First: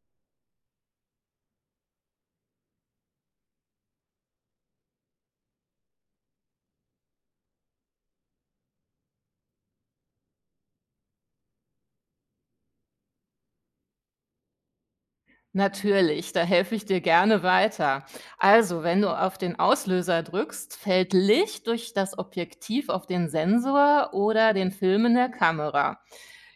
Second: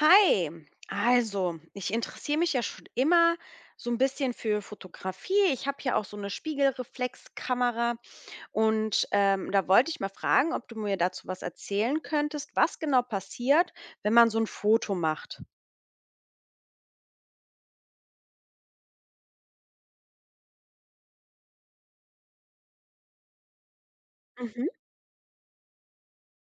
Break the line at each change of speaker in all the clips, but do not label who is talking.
Hi, also ich interessiere mich ja schon immer so ein bisschen für Fotografie. Ich habe hier auch so eine Spiegelreflexkamera und da wollte ich mal fragen, ob du mir dazu was erzählen könntest, was genau passiert, wenn man so ein Foto macht.
Natürlich, da helfe ich dir gerne weiter. Also, wenn du auf den Auslöser drückst, fällt Licht durch das Objektiv auf den Sensor oder
Mhm,
den Film in der Kamera.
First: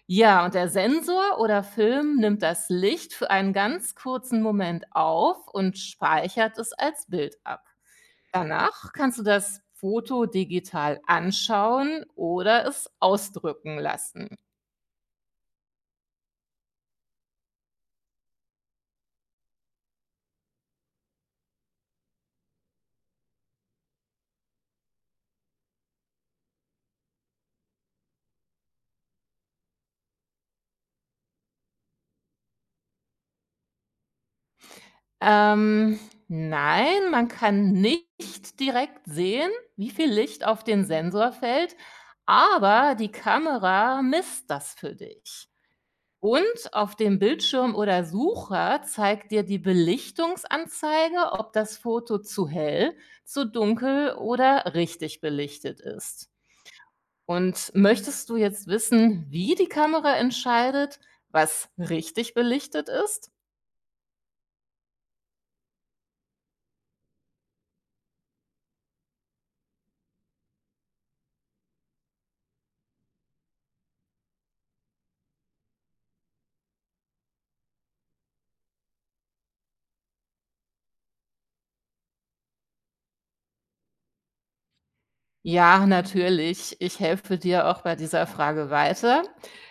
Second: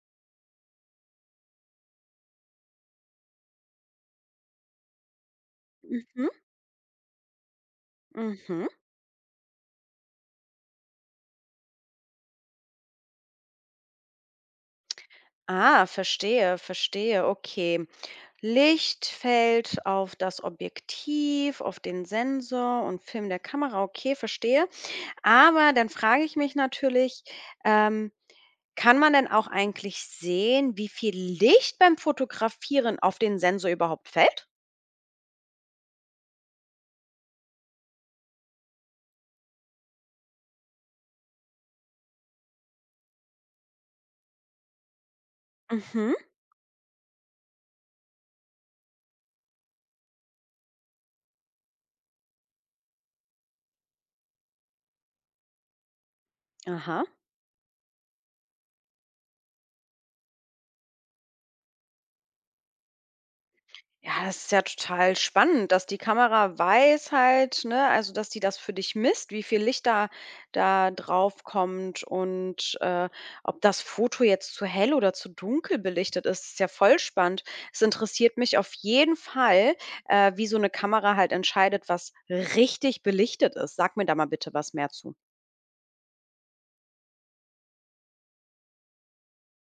Ja, und der Sensor oder Film nimmt das Licht für einen ganz kurzen Moment auf und
mhm.
speichert es als Bild ab.
Mhm.
Danach kannst du das Foto digital anschauen oder es ausdrücken lassen.
Ah, verstehe, verstehe. Okay. Licht fällt auf das Objektiv, auf den Sensor und Film der Kamera. Okay, verstehe. Aber dann frage ich mich natürlich, ähm, kann man denn auch eigentlich sehen, wie viel Licht beim Fotografieren auf den Sensor überhaupt fällt?
Ähm, nein, man kann nicht direkt sehen, wie viel Licht auf den Sensor fällt, aber die Kamera misst das für dich.
Mhm.
Und auf dem Bildschirm oder Sucher zeigt dir die Belichtungsanzeige, ob das Foto zu hell, zu dunkel oder richtig belichtet ist.
Aha.
Und möchtest du jetzt wissen, wie die Kamera entscheidet, was richtig belichtet ist?
Ja, das ist ja total spannend, dass die Kamera weiß halt, ne, also dass die das für dich misst, wie viel Licht da drauf kommt und ob das Foto jetzt zu hell oder zu dunkel belichtet ist, ist ja voll spannend. Es interessiert mich auf jeden Fall, wie so eine Kamera halt entscheidet, was richtig belichtet ist. Sag mir da mal bitte was mehr zu.
Ja, natürlich. Ich helfe dir auch bei dieser Frage weiter.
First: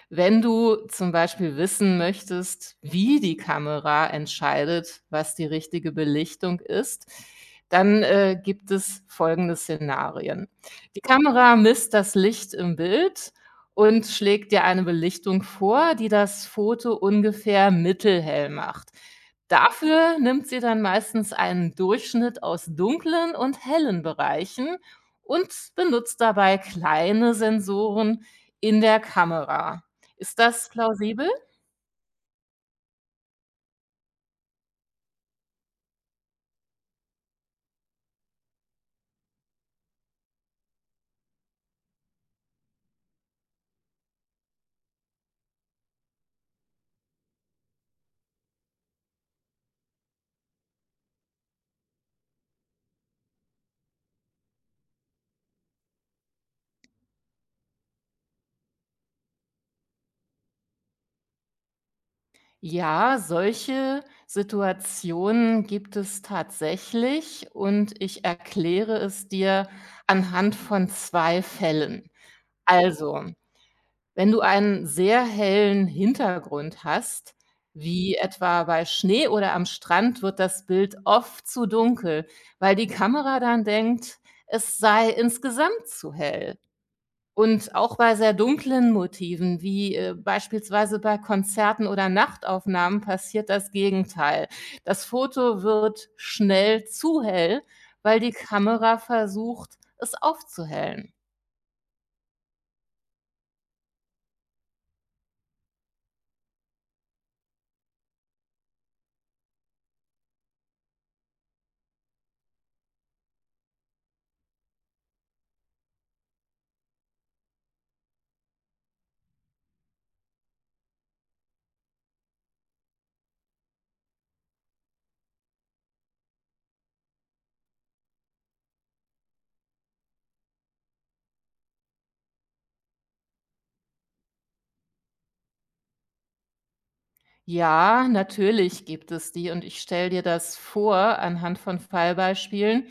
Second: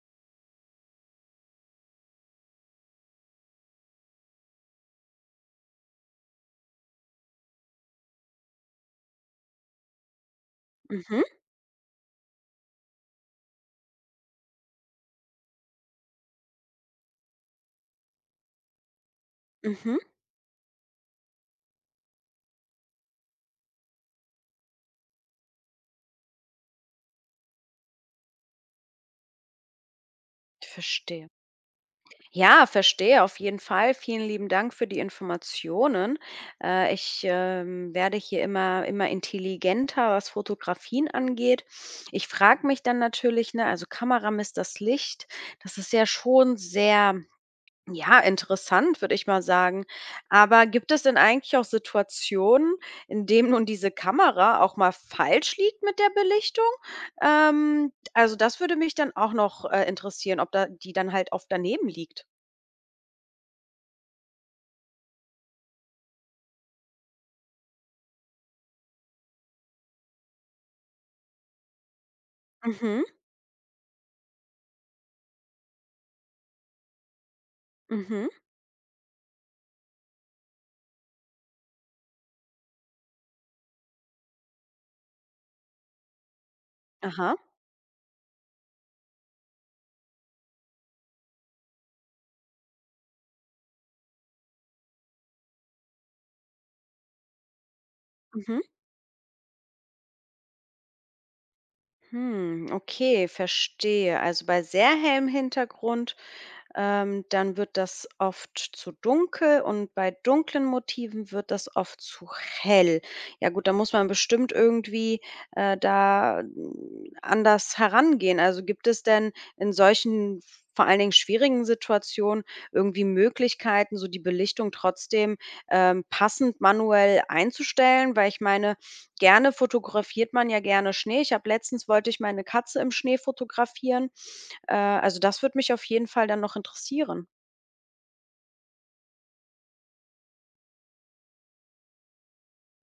Wenn du zum Beispiel wissen möchtest, wie die Kamera entscheidet, was die richtige Belichtung ist, dann gibt es folgende Szenarien. Die
Mhm,
Kamera misst das Licht im Bild und schlägt dir eine Belichtung vor, die das Foto ungefähr mittelhell macht.
mhm,
Dafür nimmt sie dann meistens einen Durchschnitt aus dunklen und hellen Bereichen und benutzt dabei kleine Sensoren in der Kamera. Ist das
ich verstehe.
plausibel?
Ja, verstehe auf jeden Fall. Vielen lieben Dank für die Informationen. Ich werde hier immer intelligenter, was Fotografien angeht. Ich frage mich dann natürlich, ne, also Kamera misst das Licht. Das ist ja schon sehr, ja, interessant, würde ich mal sagen. Aber gibt es denn eigentlich auch Situationen, in dem nun diese Kamera auch mal falsch liegt mit der Belichtung? Also das würde mich dann auch noch, interessieren, ob da die dann halt oft daneben liegt.
Ja, solche Situationen gibt es tatsächlich und ich erkläre es dir anhand von 2 Fällen.
Mhm,
Also, wenn du einen sehr hellen Hintergrund hast, wie
mhm,
etwa bei Schnee oder am Strand, wird das Bild oft zu dunkel, weil die Kamera dann denkt, es sei insgesamt zu hell.
aha,
Und auch bei sehr dunklen Motiven, wie, beispielsweise bei Konzerten oder Nachtaufnahmen passiert das Gegenteil. Das Foto wird schnell zu hell, weil die
mhm.
Kamera versucht, es aufzuhellen.
Hm, okay, verstehe. Also bei sehr hellem Hintergrund dann wird das oft zu dunkel und bei dunklen Motiven wird das oft zu hell. Ja gut, da muss man bestimmt irgendwie, anders herangehen. Also, gibt es denn in solchen vor allen Dingen schwierigen Situationen irgendwie Möglichkeiten, so die Belichtung trotzdem, passend manuell einzustellen? Weil ich meine, gerne fotografiert man ja gerne Schnee. Ich habe letztens wollte ich meine Katze im Schnee fotografieren. Also, das würde mich auf jeden Fall dann noch interessieren.
Ja, natürlich gibt es die und ich stelle dir das vor anhand von Fallbeispielen.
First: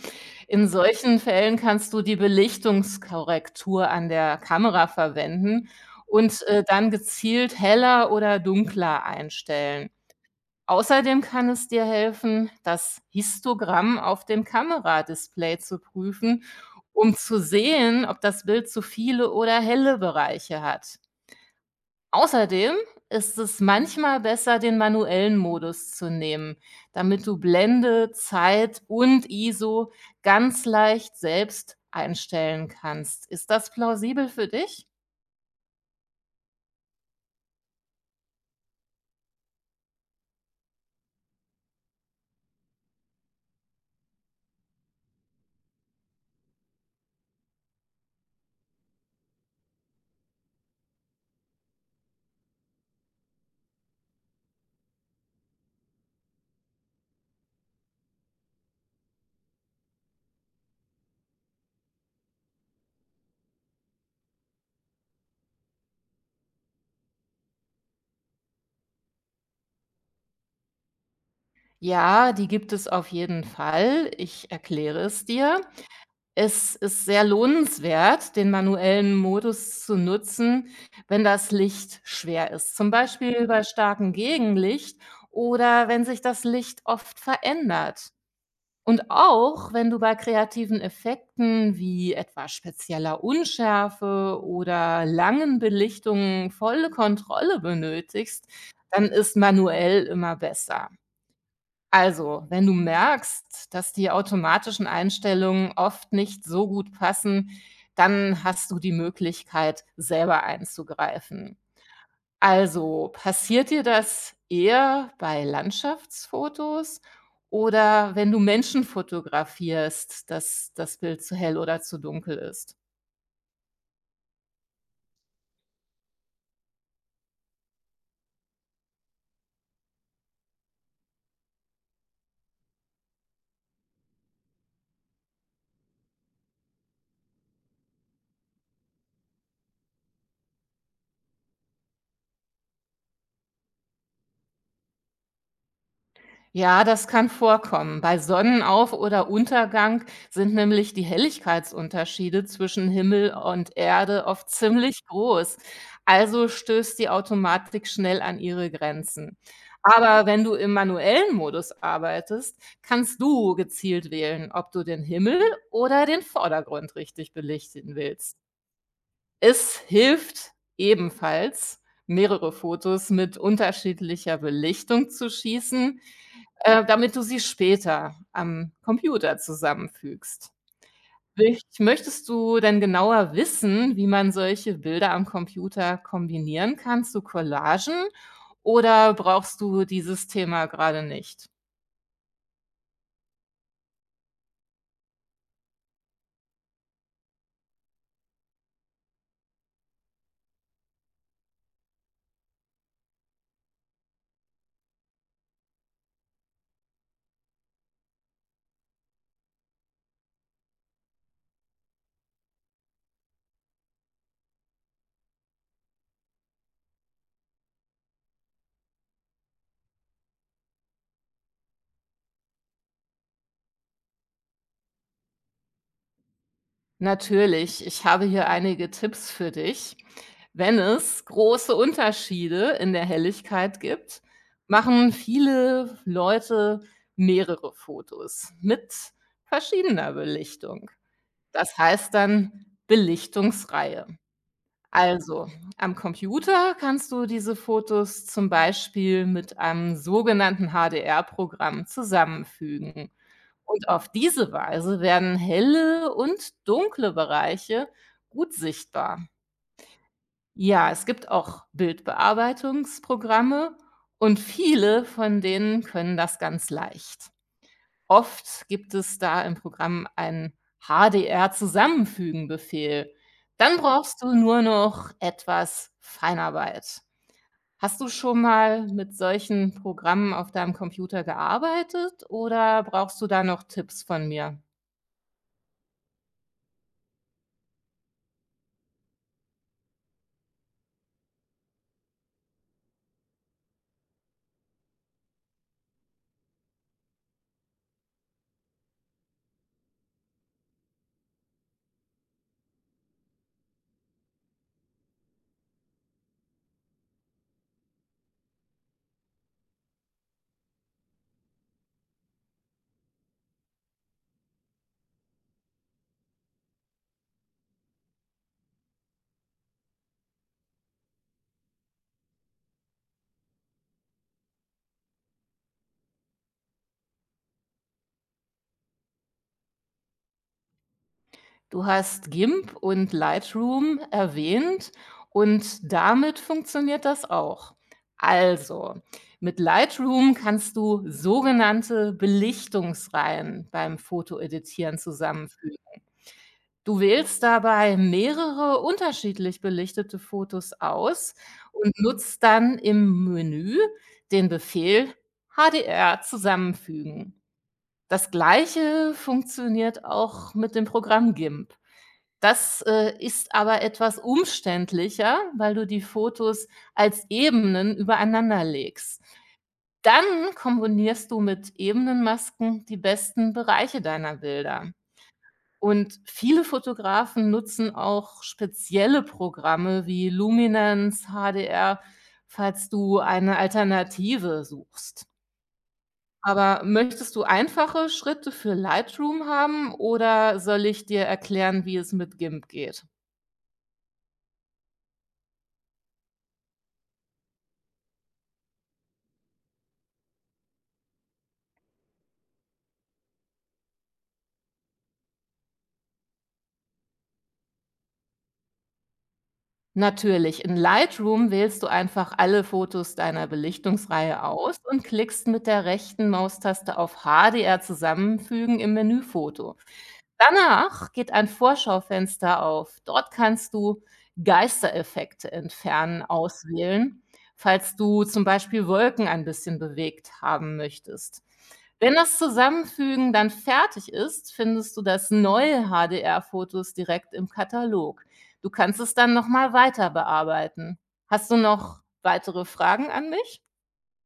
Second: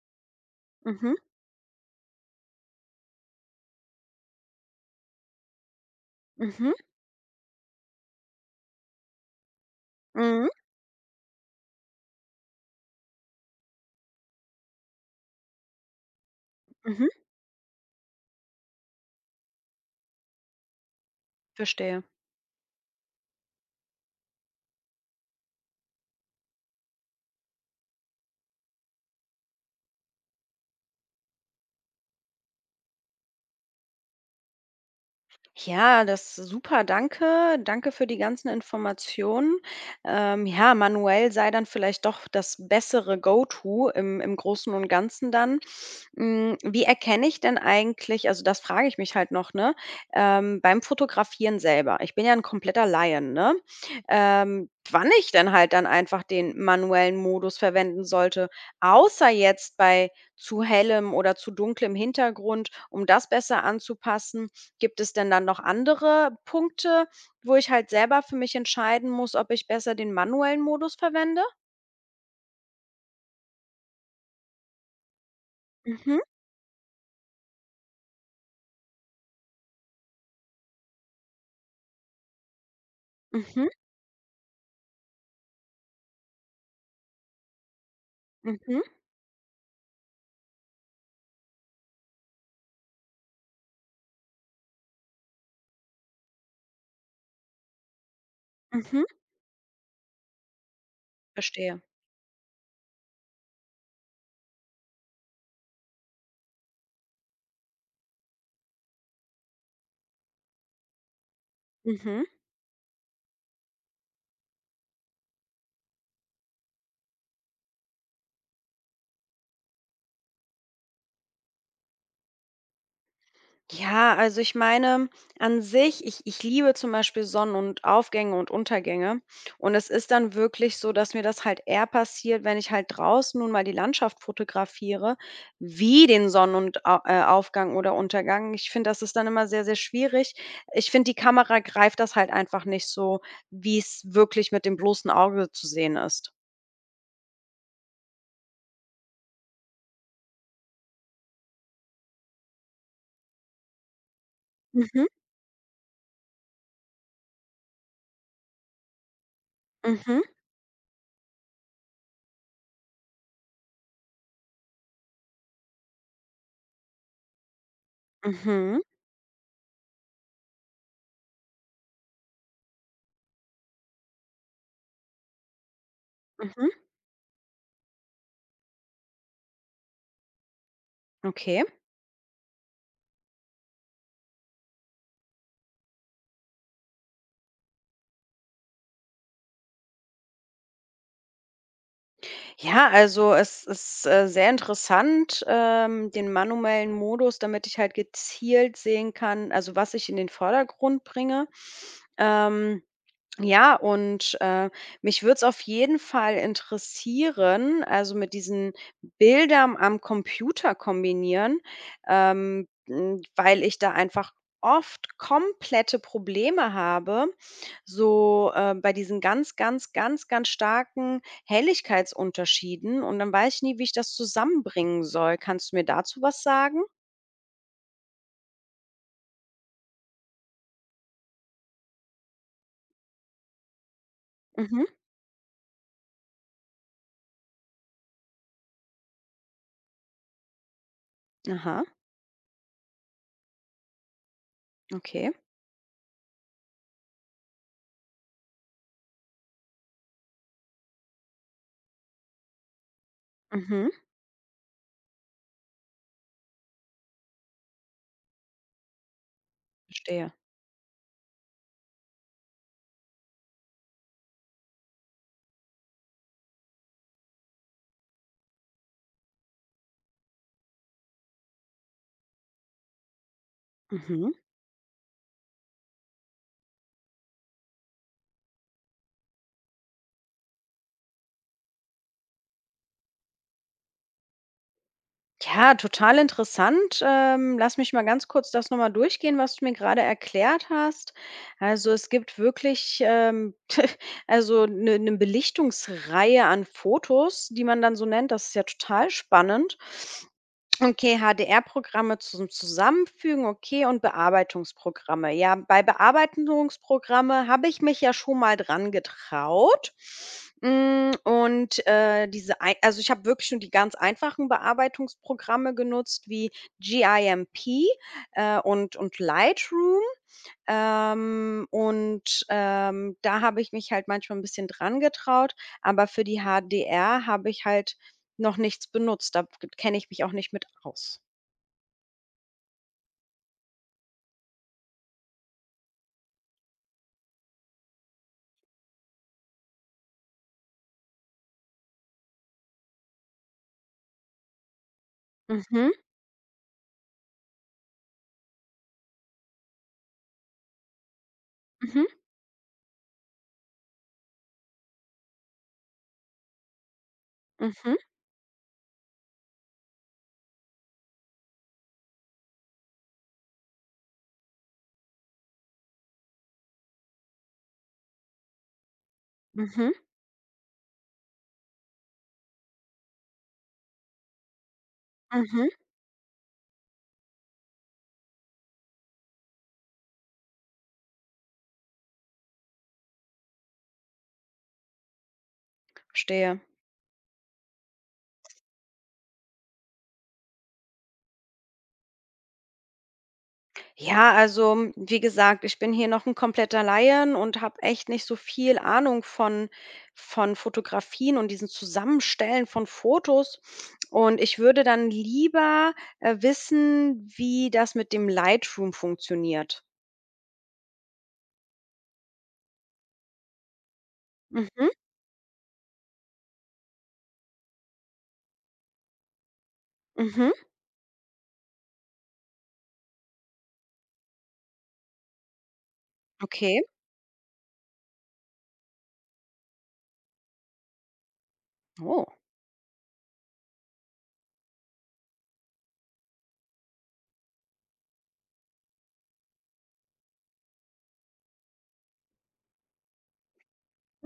In
Mhm,
solchen Fällen kannst du die Belichtungskorrektur an der Kamera verwenden und
mhm,
dann gezielt heller oder dunkler einstellen.
mhm,
Außerdem kann es dir helfen, das Histogramm auf dem Kameradisplay zu prüfen,
mhm,
um zu sehen, ob das Bild zu viele oder helle Bereiche hat.
verstehe.
Außerdem ist es manchmal besser, den manuellen Modus zu nehmen, damit du Blende, Zeit und ISO ganz leicht selbst einstellen kannst. Ist das plausibel für dich?
Ja, das super, danke. Danke für die ganzen Informationen. Ja, manuell sei dann vielleicht doch das bessere Go-To im Großen und Ganzen dann. Mm, wie erkenne ich denn eigentlich, also das frage ich mich halt noch, ne, beim Fotografieren selber. Ich bin ja ein kompletter Laien, ne? Wann ich denn halt dann einfach den manuellen Modus verwenden sollte, außer jetzt bei zu hellem oder zu dunklem Hintergrund, um das besser anzupassen. Gibt es denn dann noch andere Punkte, wo ich halt selber für mich entscheiden muss, ob ich besser den manuellen Modus verwende?
Ja, die gibt es auf jeden Fall. Ich erkläre es dir.
Mhm,
Es ist sehr lohnenswert, den manuellen Modus zu nutzen, wenn das Licht schwer ist, zum Beispiel bei
mhm,
starkem Gegenlicht oder wenn sich das Licht oft verändert.
mhm,
Und auch wenn du bei kreativen Effekten wie etwa spezieller Unschärfe oder langen Belichtungen volle Kontrolle benötigst,
mhm.
dann ist manuell immer besser.
Verstehe.
Also, wenn du merkst, dass die automatischen Einstellungen oft nicht so gut passen, dann hast du die Möglichkeit, selber einzugreifen.
Mhm.
Also, passiert dir das eher bei Landschaftsfotos oder wenn du Menschen fotografierst, dass das Bild zu hell oder zu dunkel ist?
Ja, also ich meine, an sich, ich liebe zum Beispiel Sonnen und Aufgänge und Untergänge. Und es ist dann wirklich so, dass mir das halt eher passiert, wenn ich halt draußen nun mal die Landschaft fotografiere, wie den Sonnen und Au Aufgang oder Untergang. Ich finde, das ist dann immer sehr, sehr schwierig. Ich finde, die Kamera greift das halt einfach nicht so, wie es wirklich mit dem bloßen Auge zu sehen ist.
Ja, das kann vorkommen. Bei Sonnenauf- oder Untergang sind nämlich die Helligkeitsunterschiede zwischen Himmel und Erde oft ziemlich
Mhm,
groß. Also stößt die Automatik schnell an ihre Grenzen.
mhm,
Aber wenn du im manuellen Modus arbeitest, kannst du gezielt wählen, ob du den Himmel oder den Vordergrund richtig belichten willst.
mhm,
Es hilft ebenfalls, mehrere Fotos mit unterschiedlicher Belichtung zu schießen
mhm,
damit du sie später am Computer zusammenfügst. Rich
okay.
möchtest du denn genauer wissen, wie man solche Bilder am Computer kombinieren kann zu Collagen oder brauchst du dieses Thema gerade nicht?
Ja, also es ist, sehr interessant, den manuellen Modus, damit ich halt gezielt sehen kann, also was ich in den Vordergrund bringe. Ähm ja, und mich würde es auf jeden Fall interessieren, also, mit diesen Bildern am Computer kombinieren, weil ich da einfach oft komplette Probleme habe, so, bei diesen ganz, ganz, ganz, ganz starken Helligkeitsunterschieden und dann weiß ich nie, wie ich das zusammenbringen soll. Kannst du mir dazu was sagen?
Natürlich, ich habe hier einige Tipps für dich. Wenn es große Unterschiede in der Helligkeit gibt,
Mhm.
machen viele Leute mehrere Fotos mit verschiedener Belichtung. Das
Aha,
heißt dann Belichtungsreihe.
okay.
Also, am Computer kannst du diese Fotos zum Beispiel mit einem sogenannten HDR-Programm zusammenfügen. Und
Mhm.
auf diese Weise werden helle und dunkle Bereiche gut sichtbar.
Verstehe.
Ja, es gibt auch Bildbearbeitungsprogramme und viele von denen können das ganz leicht. Oft gibt es da im Programm einen HDR-Zusammenfügen-Befehl. Dann brauchst
Mhm.
du nur noch etwas Feinarbeit. Hast du schon mal mit solchen Programmen auf deinem Computer gearbeitet oder brauchst du da noch Tipps von mir?
Ja, total interessant. Lass mich mal ganz kurz das nochmal durchgehen, was du mir gerade erklärt hast. Also es gibt wirklich also eine Belichtungsreihe an Fotos, die man dann so nennt. Das ist ja total spannend. Okay, HDR-Programme zum Zusammenfügen, okay, und Bearbeitungsprogramme. Ja, bei Bearbeitungsprogramme habe ich mich ja schon mal dran getraut. Mm, und also ich habe wirklich nur die ganz einfachen Bearbeitungsprogramme genutzt, wie GIMP und Lightroom. Da habe ich mich halt manchmal ein bisschen dran getraut, aber für die HDR habe ich halt noch nichts benutzt. Da kenne ich mich auch nicht mit aus.
Du hast GIMP und Lightroom erwähnt und damit funktioniert das auch. Also, mit Lightroom kannst du sogenannte Belichtungsreihen beim Fotoeditieren zusammenfügen.
Mhm,
Du wählst dabei mehrere unterschiedlich belichtete Fotos aus und
mhm,
nutzt dann im Menü den Befehl HDR zusammenfügen.
mhm,
Das gleiche funktioniert auch mit dem Programm GIMP. Das ist aber etwas umständlicher, weil du die Fotos als Ebenen übereinander legst.
mhm,
Dann kombinierst du mit Ebenenmasken die besten Bereiche deiner Bilder.
mhm,
Und viele Fotografen nutzen auch spezielle Programme wie Luminance, HDR, falls du eine Alternative suchst.
verstehe.
Aber möchtest du einfache Schritte für Lightroom haben oder soll ich dir erklären, wie es mit GIMP geht?
Ja, also, hm, wie gesagt, ich bin hier noch ein kompletter Laien und habe echt nicht so viel Ahnung von Fotografien und diesen Zusammenstellen von Fotos. Und ich würde dann lieber, wissen, wie das mit dem Lightroom funktioniert.
Natürlich, in Lightroom wählst du einfach alle Fotos deiner Belichtungsreihe aus
Mhm,
und klickst mit der rechten Maustaste auf HDR zusammenfügen im Menüfoto.
mhm,
Danach geht ein Vorschaufenster auf. Dort kannst du Geistereffekte entfernen
okay.
auswählen, falls du zum Beispiel Wolken ein bisschen bewegt haben möchtest. Wenn
Oh.
das Zusammenfügen dann fertig ist, findest du das neue HDR-Fotos direkt im Katalog. Du kannst es dann noch mal weiter bearbeiten. Hast du noch weitere Fragen an mich?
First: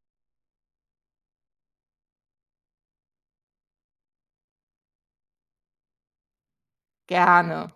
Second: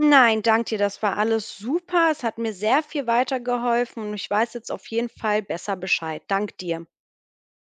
Nein, dank dir, das war alles super. Es hat mir sehr viel weitergeholfen und ich weiß jetzt auf jeden Fall besser Bescheid. Dank dir.
Gerne.